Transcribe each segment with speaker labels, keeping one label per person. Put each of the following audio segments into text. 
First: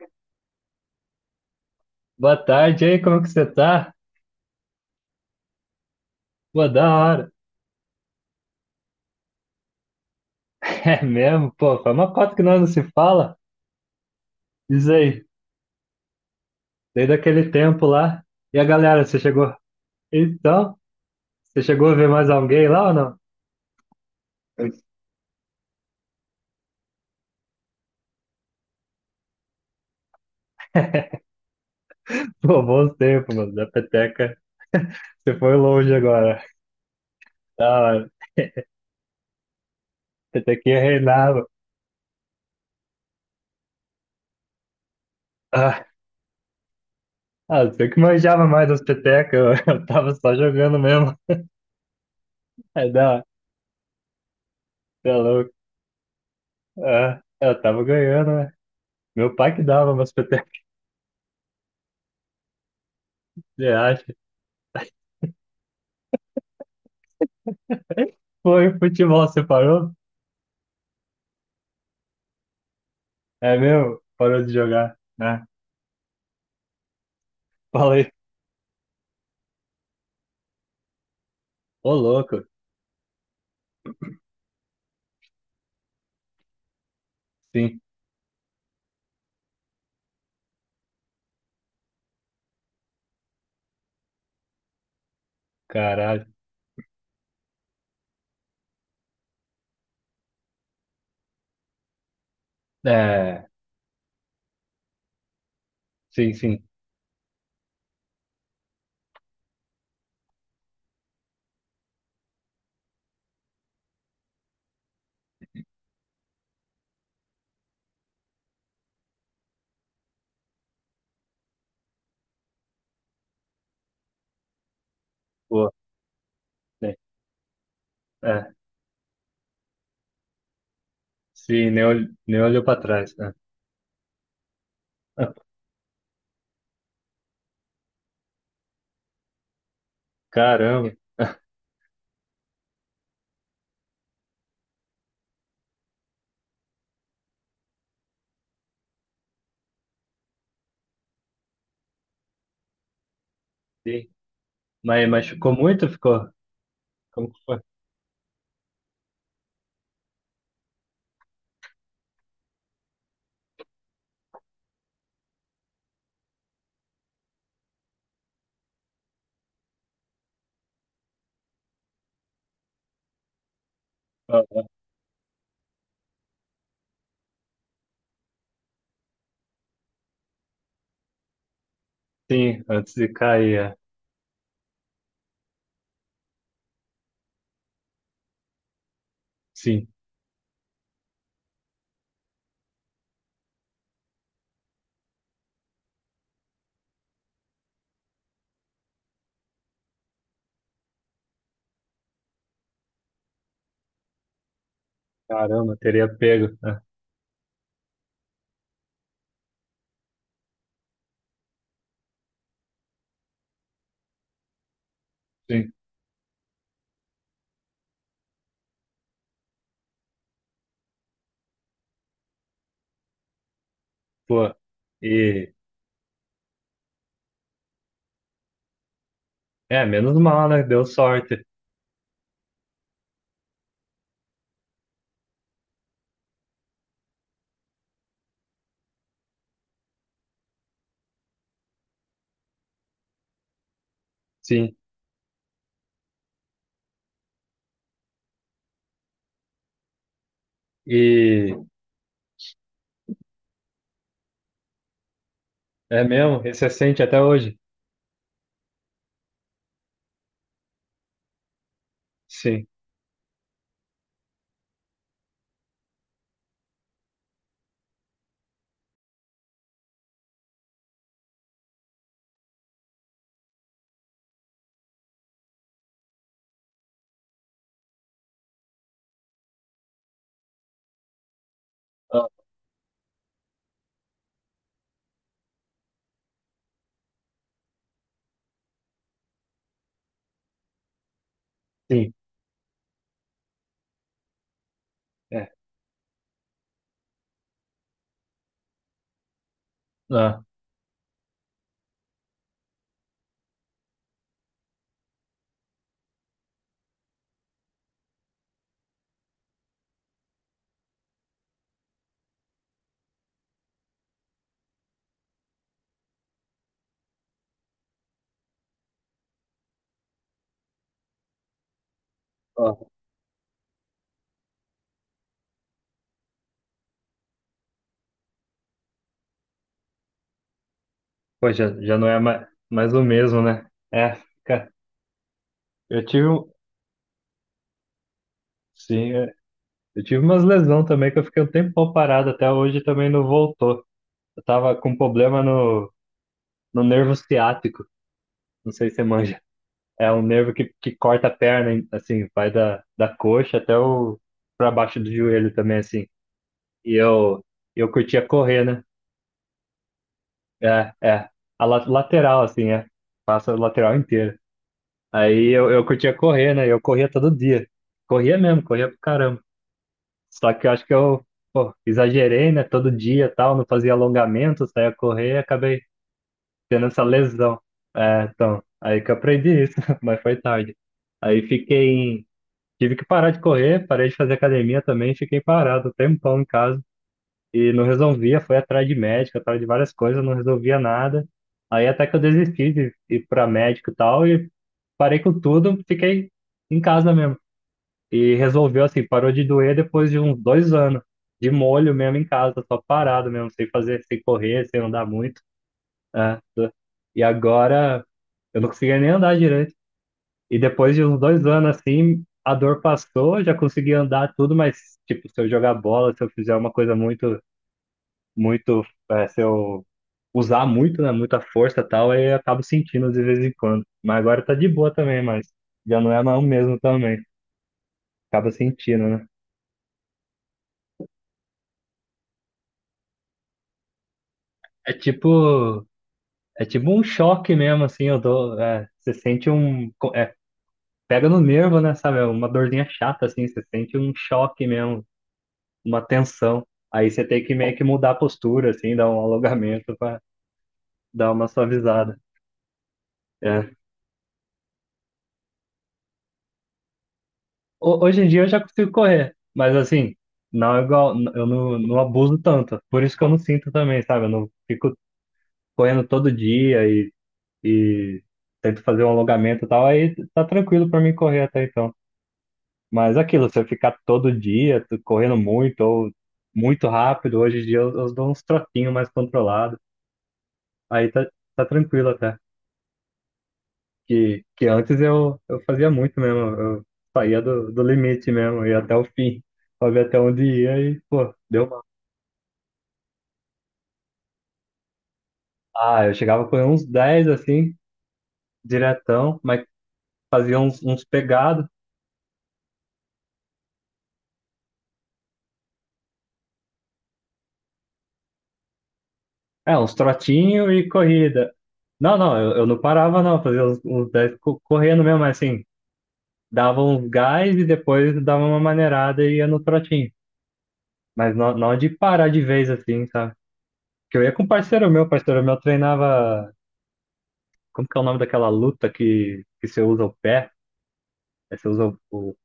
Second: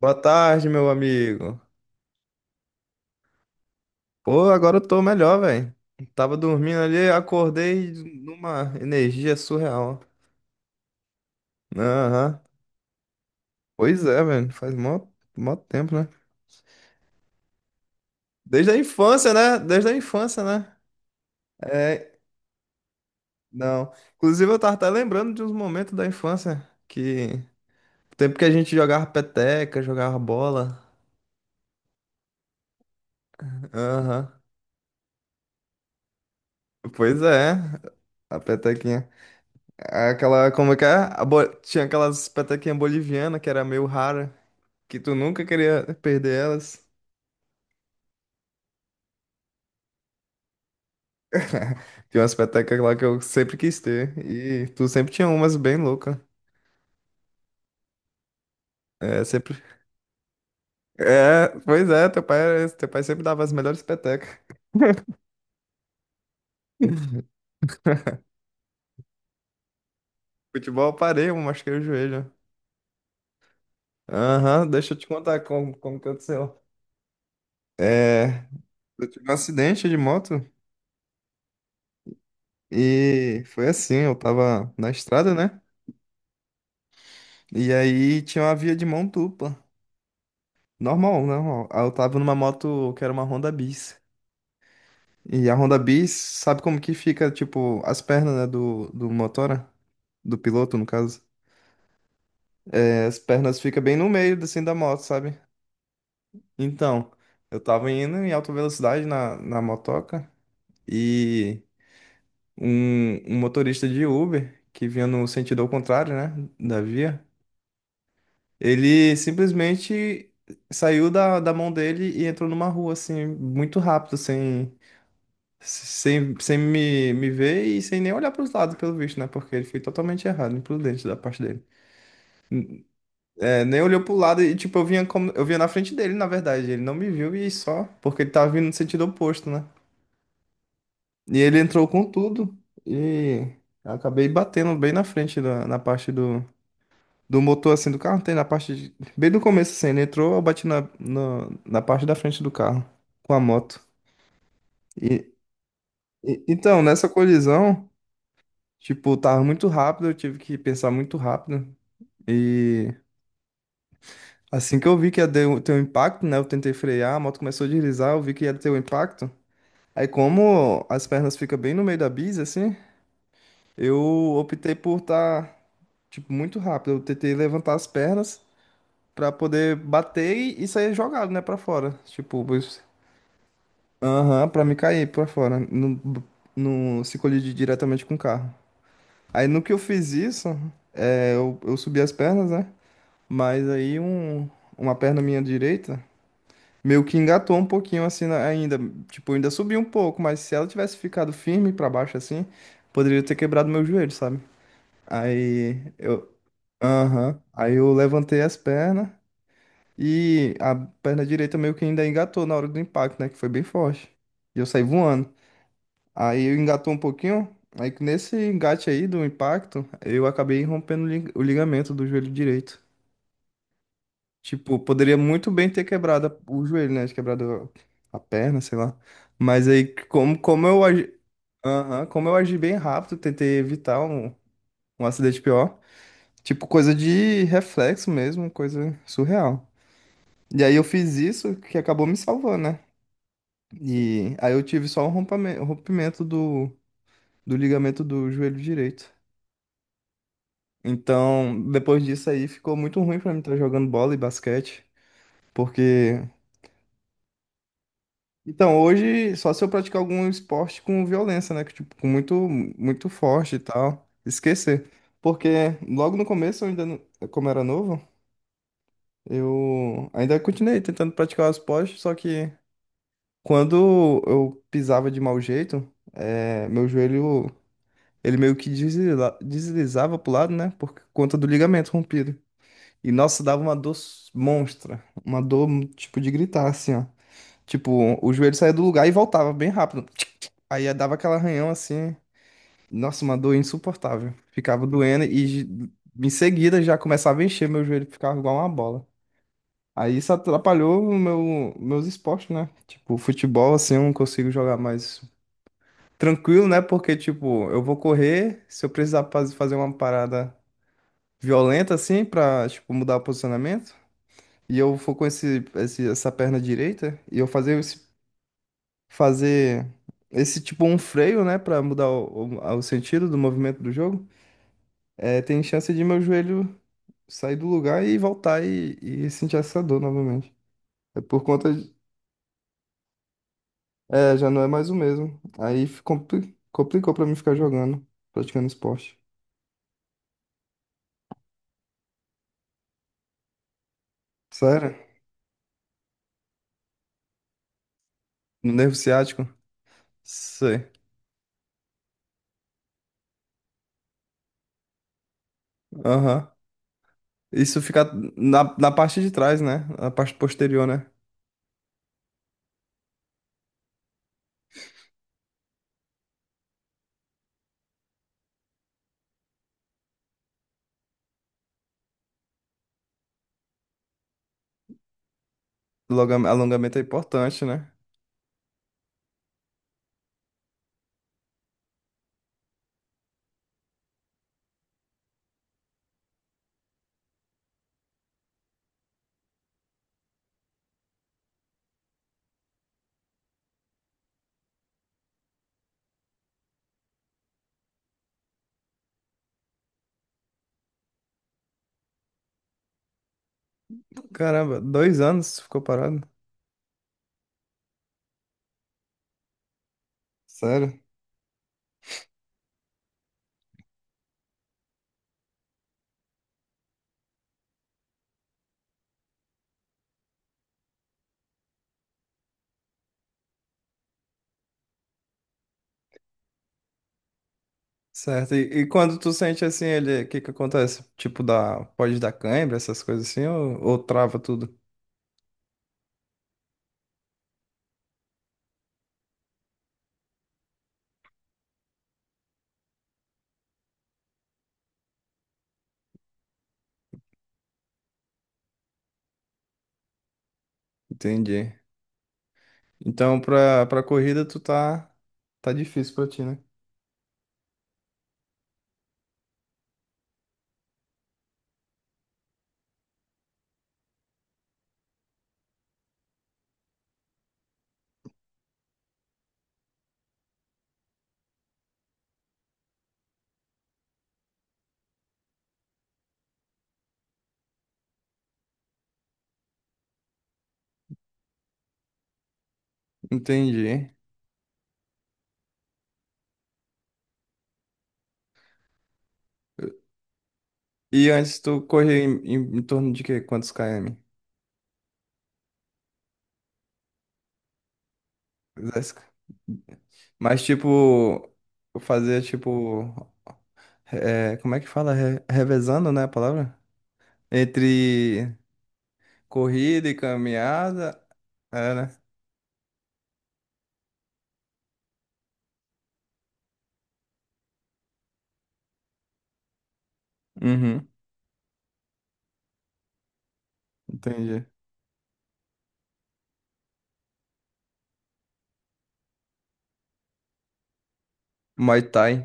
Speaker 1: Boa tarde, meu amigo.
Speaker 2: Boa tarde aí, como que você tá?
Speaker 1: Pô, agora eu tô melhor, velho. Tava
Speaker 2: Pô,
Speaker 1: dormindo
Speaker 2: da
Speaker 1: ali,
Speaker 2: hora.
Speaker 1: acordei numa energia surreal.
Speaker 2: É mesmo? Pô, foi uma cota
Speaker 1: Aham.
Speaker 2: que nós não se fala.
Speaker 1: Pois é, velho. Faz
Speaker 2: Diz
Speaker 1: mó,
Speaker 2: aí,
Speaker 1: mó tempo, né?
Speaker 2: desde aquele tempo lá. E a
Speaker 1: Desde a
Speaker 2: galera, você
Speaker 1: infância,
Speaker 2: chegou?
Speaker 1: né? Desde a infância, né?
Speaker 2: Então, você chegou a ver
Speaker 1: É,
Speaker 2: mais alguém lá ou não?
Speaker 1: não. Inclusive, eu tava até lembrando de uns momentos da infância que. Tempo que a gente jogava peteca, jogava bola.
Speaker 2: Pô, bons tempos, mano. Da
Speaker 1: Aham.
Speaker 2: peteca, você foi longe agora.
Speaker 1: Pois é.
Speaker 2: Da hora.
Speaker 1: A petequinha. Aquela, como é
Speaker 2: Petequinha
Speaker 1: que é?
Speaker 2: reinava.
Speaker 1: Tinha aquelas petequinhas bolivianas que era meio rara, que tu nunca queria
Speaker 2: Ah,
Speaker 1: perder elas.
Speaker 2: ah, você que manjava mais das petecas, eu, eu tava só jogando mesmo.
Speaker 1: Tinha umas petecas
Speaker 2: É
Speaker 1: lá que
Speaker 2: da
Speaker 1: eu
Speaker 2: hora,
Speaker 1: sempre quis ter. E tu
Speaker 2: você
Speaker 1: sempre
Speaker 2: é
Speaker 1: tinha
Speaker 2: louco.
Speaker 1: umas bem loucas.
Speaker 2: Ah, eu tava ganhando, né?
Speaker 1: É,
Speaker 2: Meu pai
Speaker 1: sempre.
Speaker 2: que dava umas petecas,
Speaker 1: É, pois é, teu pai sempre dava as melhores petecas.
Speaker 2: Foi, futebol separou?
Speaker 1: Futebol eu parei, eu machuquei o joelho.
Speaker 2: É meu? Parou de
Speaker 1: Aham, deixa eu
Speaker 2: jogar,
Speaker 1: te contar
Speaker 2: né?
Speaker 1: como que aconteceu.
Speaker 2: Falei.
Speaker 1: É, eu tive um acidente de moto
Speaker 2: Ô, louco.
Speaker 1: e foi assim, eu tava na estrada, né? E
Speaker 2: Sim,
Speaker 1: aí tinha uma via de mão dupla. Normal, normal. Ah, eu tava numa moto que era uma Honda Bis. E a Honda Bis,
Speaker 2: caralho.
Speaker 1: sabe como que fica, tipo, as pernas, né, do motora? Do piloto, no caso. É, as
Speaker 2: É,
Speaker 1: pernas ficam bem no meio, assim, da moto, sabe?
Speaker 2: sim, sim.
Speaker 1: Então, eu tava indo em alta velocidade na, na motoca e um motorista de Uber, que vinha no sentido ao contrário, né, da via, ele simplesmente saiu da mão dele e entrou numa rua, assim, muito rápido, assim.
Speaker 2: Pô,
Speaker 1: Sem
Speaker 2: né?
Speaker 1: me ver e sem nem olhar pros
Speaker 2: É,
Speaker 1: lados, pelo visto, né? Porque ele foi totalmente errado, imprudente da parte dele.
Speaker 2: sim, nem olhou, nem olhou pra trás, né?
Speaker 1: É, nem olhou pro lado e, tipo, eu vinha, como, eu vinha na frente dele, na verdade. Ele não me viu e só, porque ele tava vindo no sentido oposto, né?
Speaker 2: Caramba,
Speaker 1: E ele entrou com tudo e eu acabei batendo bem na frente, na parte do, motor, assim, do carro. Tem na parte, bem do começo, assim. Ele entrou, eu bati na, no- na parte da frente do carro, com a moto.
Speaker 2: sim. Mas
Speaker 1: E,
Speaker 2: machucou muito? Ficou?
Speaker 1: então, nessa
Speaker 2: Como que foi?
Speaker 1: colisão. Tipo, tava muito rápido, eu tive que pensar muito rápido. E assim que eu vi que ia ter um impacto, né? Eu tentei frear, a moto começou a deslizar, eu vi que ia ter um impacto. Aí como as pernas ficam bem no meio da bisa, assim, eu
Speaker 2: Ah,
Speaker 1: optei por estar, tipo, muito rápido. Eu tentei levantar as pernas pra poder bater e sair jogado, né, pra fora. Tipo,
Speaker 2: sim, antes de cair, é.
Speaker 1: aham, pra me cair pra fora, não se colidir diretamente com o carro. Aí no que eu
Speaker 2: Sim.
Speaker 1: fiz isso, eu subi as pernas, né? Mas aí uma perna minha direita meio que engatou um pouquinho assim ainda, tipo, ainda subiu um pouco, mas se ela tivesse ficado firme pra baixo assim, poderia ter quebrado meu joelho, sabe?
Speaker 2: Caramba,
Speaker 1: Aí
Speaker 2: teria
Speaker 1: eu,
Speaker 2: pego, né?
Speaker 1: aham, aí eu levantei as pernas e a perna direita meio que ainda engatou na hora do impacto, né, que foi bem forte. E eu saí voando.
Speaker 2: Sim,
Speaker 1: Aí eu engatou um pouquinho, aí nesse engate aí do impacto, eu acabei rompendo o ligamento do joelho direito.
Speaker 2: pô.
Speaker 1: Tipo, poderia muito
Speaker 2: E,
Speaker 1: bem ter quebrado o joelho, né? Quebrado a perna, sei lá. Mas
Speaker 2: é,
Speaker 1: aí,
Speaker 2: menos
Speaker 1: como,
Speaker 2: mal, né?
Speaker 1: como
Speaker 2: Deu sorte.
Speaker 1: aham, como eu agi bem rápido, tentei evitar um, acidente pior. Tipo, coisa de reflexo mesmo, coisa surreal. E aí eu fiz isso que acabou me salvando, né? E aí eu
Speaker 2: Sim.
Speaker 1: tive só um rompimento do ligamento do joelho direito.
Speaker 2: E,
Speaker 1: Então, depois disso aí, ficou muito ruim pra mim estar jogando bola e basquete.
Speaker 2: é
Speaker 1: Porque
Speaker 2: mesmo? E você sente até hoje?
Speaker 1: Então, hoje, só se eu praticar algum esporte com violência, né? Que, tipo, com muito,
Speaker 2: Sim.
Speaker 1: muito forte e tal. Esquecer. Porque logo no começo, eu ainda não- como era novo, eu ainda continuei tentando praticar os esportes, só que quando eu pisava de mau jeito, meu joelho, ele meio que deslizava pro lado, né? Por conta do ligamento rompido. E, nossa, dava uma dor monstra. Uma dor, tipo, de gritar, assim, ó. Tipo, o joelho saía do lugar e voltava bem rápido. Aí dava aquela arranhão
Speaker 2: Sim,
Speaker 1: assim. Nossa, uma dor insuportável. Ficava doendo
Speaker 2: é.
Speaker 1: e em seguida já começava a encher meu joelho, ficava igual uma bola. Aí isso
Speaker 2: Ah,
Speaker 1: atrapalhou meus esportes, né? Tipo, futebol, assim, eu não consigo jogar mais tranquilo, né? Porque, tipo, eu vou correr, se eu precisar fazer uma parada violenta, assim, pra, tipo, mudar o posicionamento, e eu for com essa perna direita, e eu fazer esse tipo um freio, né, pra mudar o,
Speaker 2: ó,
Speaker 1: o- o sentido do movimento do jogo, é, tem chance de meu joelho sair do lugar e voltar e sentir essa dor novamente. É por
Speaker 2: pô, já,
Speaker 1: conta de,
Speaker 2: já não é mais o mesmo, né? É,
Speaker 1: é, já não é
Speaker 2: cara,
Speaker 1: mais o mesmo. Aí fi-
Speaker 2: eu tive, um-
Speaker 1: compli- complicou pra mim ficar jogando, praticando
Speaker 2: sim,
Speaker 1: esporte.
Speaker 2: é, eu tive umas lesão também que eu fiquei um tempão parado, até hoje também não voltou. Eu tava
Speaker 1: Sério?
Speaker 2: com problema no nervo ciático, não
Speaker 1: No
Speaker 2: sei
Speaker 1: nervo
Speaker 2: se você manja.
Speaker 1: ciático?
Speaker 2: É um nervo
Speaker 1: Sei.
Speaker 2: que corta a perna, hein, assim, vai da coxa até o, pra baixo do joelho também, assim.
Speaker 1: Aham.
Speaker 2: E eu,
Speaker 1: Isso
Speaker 2: eu
Speaker 1: fica
Speaker 2: curtia correr,
Speaker 1: na,
Speaker 2: né?
Speaker 1: na parte de trás, né? Na parte posterior,
Speaker 2: É,
Speaker 1: né?
Speaker 2: é. A la- lateral, assim, é. Passa a lateral inteira. Eu curtia correr, né? Eu corria todo dia. Corria mesmo, corria pra caramba. Só que eu acho que pô, exagerei, né? Todo dia e tal, não fazia alongamento, saía correr e acabei
Speaker 1: Alonga-
Speaker 2: tendo
Speaker 1: Alongamento é
Speaker 2: essa lesão.
Speaker 1: importante, né?
Speaker 2: É, então, aí que eu aprendi isso, mas foi tarde. Aí fiquei em... Tive que parar de correr, parei de fazer academia também, fiquei parado um tempão em casa e não resolvia, foi atrás de médico, atrás de várias coisas, não resolvia nada. Aí até que eu desisti de ir para médico e tal, e parei com tudo, fiquei em casa mesmo. E resolveu assim, parou de doer depois de uns dois anos, de molho mesmo em casa, só parado mesmo, sem fazer, sem correr, sem
Speaker 1: Caramba,
Speaker 2: andar
Speaker 1: dois
Speaker 2: muito.
Speaker 1: anos ficou parado.
Speaker 2: Né? E agora eu não conseguia nem andar direito. E depois
Speaker 1: Sério?
Speaker 2: de uns dois anos assim, a dor passou, já consegui andar tudo, mas tipo, se eu jogar bola, se eu fizer uma coisa muito muito, é, se eu usar muito, né, muita força e tal, aí eu acabo sentindo de vez em quando. Mas agora tá de boa também, mas já não é mais o mesmo também. Acaba
Speaker 1: Certo. E
Speaker 2: sentindo,
Speaker 1: quando
Speaker 2: né?
Speaker 1: tu sente assim, ele, o que que acontece? Tipo, pode dar cãibra, essas coisas assim, ou trava tudo?
Speaker 2: É tipo, é tipo um choque mesmo, assim, eu dou, é, você sente um, é, pega no nervo, né, sabe? É uma dorzinha chata, assim, você sente um choque mesmo, uma tensão. Aí você tem que meio que mudar a postura, assim, dar um alongamento pra dar uma
Speaker 1: Entendi.
Speaker 2: suavizada.
Speaker 1: Então,
Speaker 2: É.
Speaker 1: pra corrida, tu tá difícil pra ti, né?
Speaker 2: Hoje em dia eu já consigo correr, mas assim, não é igual, eu não, não abuso tanto. Por isso que eu não sinto também, sabe? Eu não fico correndo todo dia e tento fazer um alongamento e tal, aí tá tranquilo pra mim correr até então. Mas aquilo, se eu ficar todo dia correndo muito ou muito rápido, hoje em dia eu dou uns trotinhos mais controlados, aí tá, tá tranquilo até.
Speaker 1: Entendi.
Speaker 2: Que antes eu fazia muito mesmo, eu saía do limite mesmo, ia até o fim, pra ver até onde ia e,
Speaker 1: E
Speaker 2: pô,
Speaker 1: antes
Speaker 2: deu
Speaker 1: tu
Speaker 2: mal.
Speaker 1: corria em torno de quê? Quantos km?
Speaker 2: Ah, eu chegava com uns 10 assim,
Speaker 1: 10 km.
Speaker 2: diretão, mas fazia
Speaker 1: Mas,
Speaker 2: uns
Speaker 1: tipo,
Speaker 2: pegados,
Speaker 1: fazer, tipo, é, como é que fala? Revezando, né, a palavra? Entre
Speaker 2: é, uns
Speaker 1: corrida e
Speaker 2: trotinho e
Speaker 1: caminhada,
Speaker 2: corrida.
Speaker 1: é, né?
Speaker 2: Não, não, eu não parava não, fazia uns 10 co- correndo mesmo, mas assim, dava uns gás e depois dava uma maneirada e ia no trotinho.
Speaker 1: Uhum,
Speaker 2: Mas não, não de parar de vez assim, sabe? Porque eu ia com um
Speaker 1: entendi.
Speaker 2: parceiro meu treinava Como que é o nome daquela luta que você usa o pé? Aí você usa
Speaker 1: Muay Thai.
Speaker 2: o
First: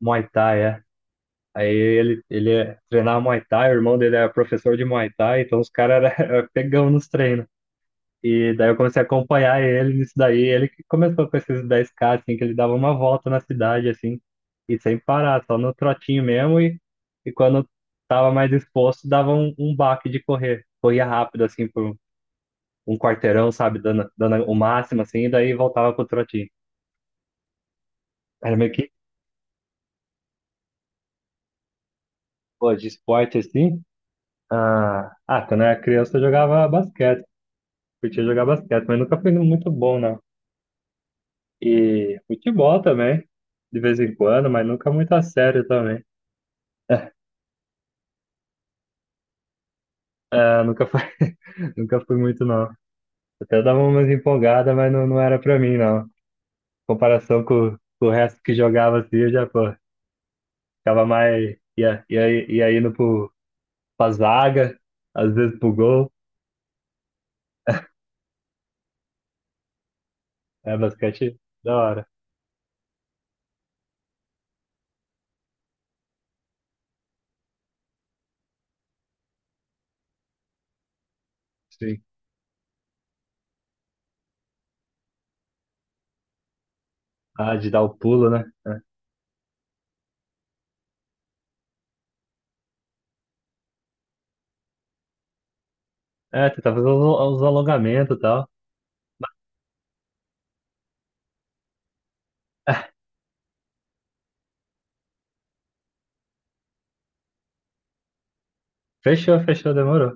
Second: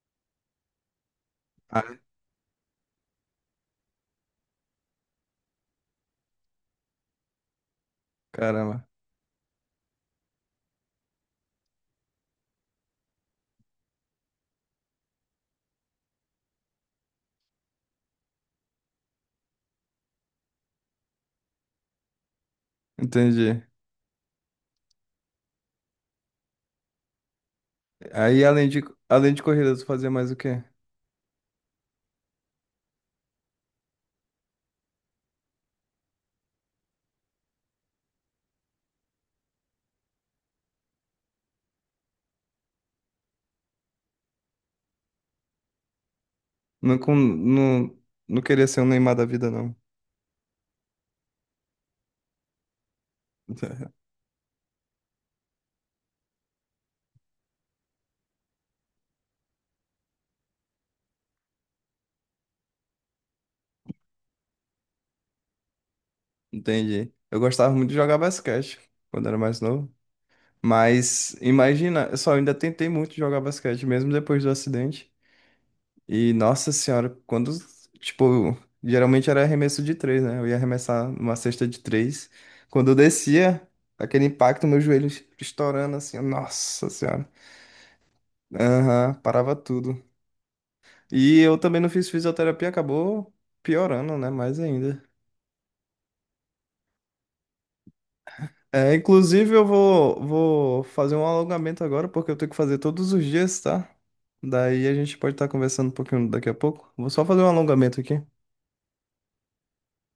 Speaker 2: Muay Thai, é. Aí treinava Muay Thai, o irmão dele era professor de Muay Thai, então os caras era era pegão nos treinos. E daí eu
Speaker 1: Caramba,
Speaker 2: comecei a acompanhar ele nisso daí. Ele que começou com esses 10K, assim, que ele dava uma volta na cidade, assim, e sem parar, só no trotinho mesmo. E quando tava mais disposto, dava um, um baque de correr. Corria rápido, assim, por um quarteirão,
Speaker 1: entendi.
Speaker 2: sabe, dando o máximo, assim, e daí voltava pro trotinho.
Speaker 1: Aí,
Speaker 2: Era
Speaker 1: além
Speaker 2: meio
Speaker 1: de,
Speaker 2: que,
Speaker 1: além de corrida, tu fazia mais o quê?
Speaker 2: pô, de esporte assim. Ah, quando eu era criança eu jogava basquete, curtia jogar basquete, mas nunca fui muito bom, não. E futebol também, de vez em quando, mas nunca muito a sério também.
Speaker 1: Não, não queria ser um Neymar da vida, não.
Speaker 2: Ah, nunca fui, nunca fui muito, não. Até dava umas empolgadas, mas não, não era pra mim, não. Em comparação com o resto que jogava assim, eu já, pô, ficava mais. Ia, ia, ia indo pro, pra zaga, às vezes pro gol.
Speaker 1: Entendi. Eu gostava muito de jogar basquete quando era mais novo.
Speaker 2: É,
Speaker 1: Mas
Speaker 2: basquete da
Speaker 1: imagina,
Speaker 2: hora,
Speaker 1: eu só ainda tentei muito jogar basquete, mesmo depois do acidente. E nossa senhora, quando, tipo, geralmente era arremesso de três, né? Eu ia arremessar uma cesta de
Speaker 2: sim.
Speaker 1: três. Quando eu descia, aquele impacto, meu joelho estourando assim, nossa senhora.
Speaker 2: Ah, de dar o pulo, né?
Speaker 1: Aham, parava tudo. E eu também não fiz fisioterapia, acabou piorando, né? Mais ainda.
Speaker 2: É, tentar fazer os alongamentos e tal.
Speaker 1: É, inclusive, eu vou fazer um alongamento agora, porque eu tenho que fazer todos os dias, tá? Daí a gente pode estar conversando um pouquinho daqui a pouco. Vou só fazer um alongamento aqui.
Speaker 2: Fechou, fechou, demorou.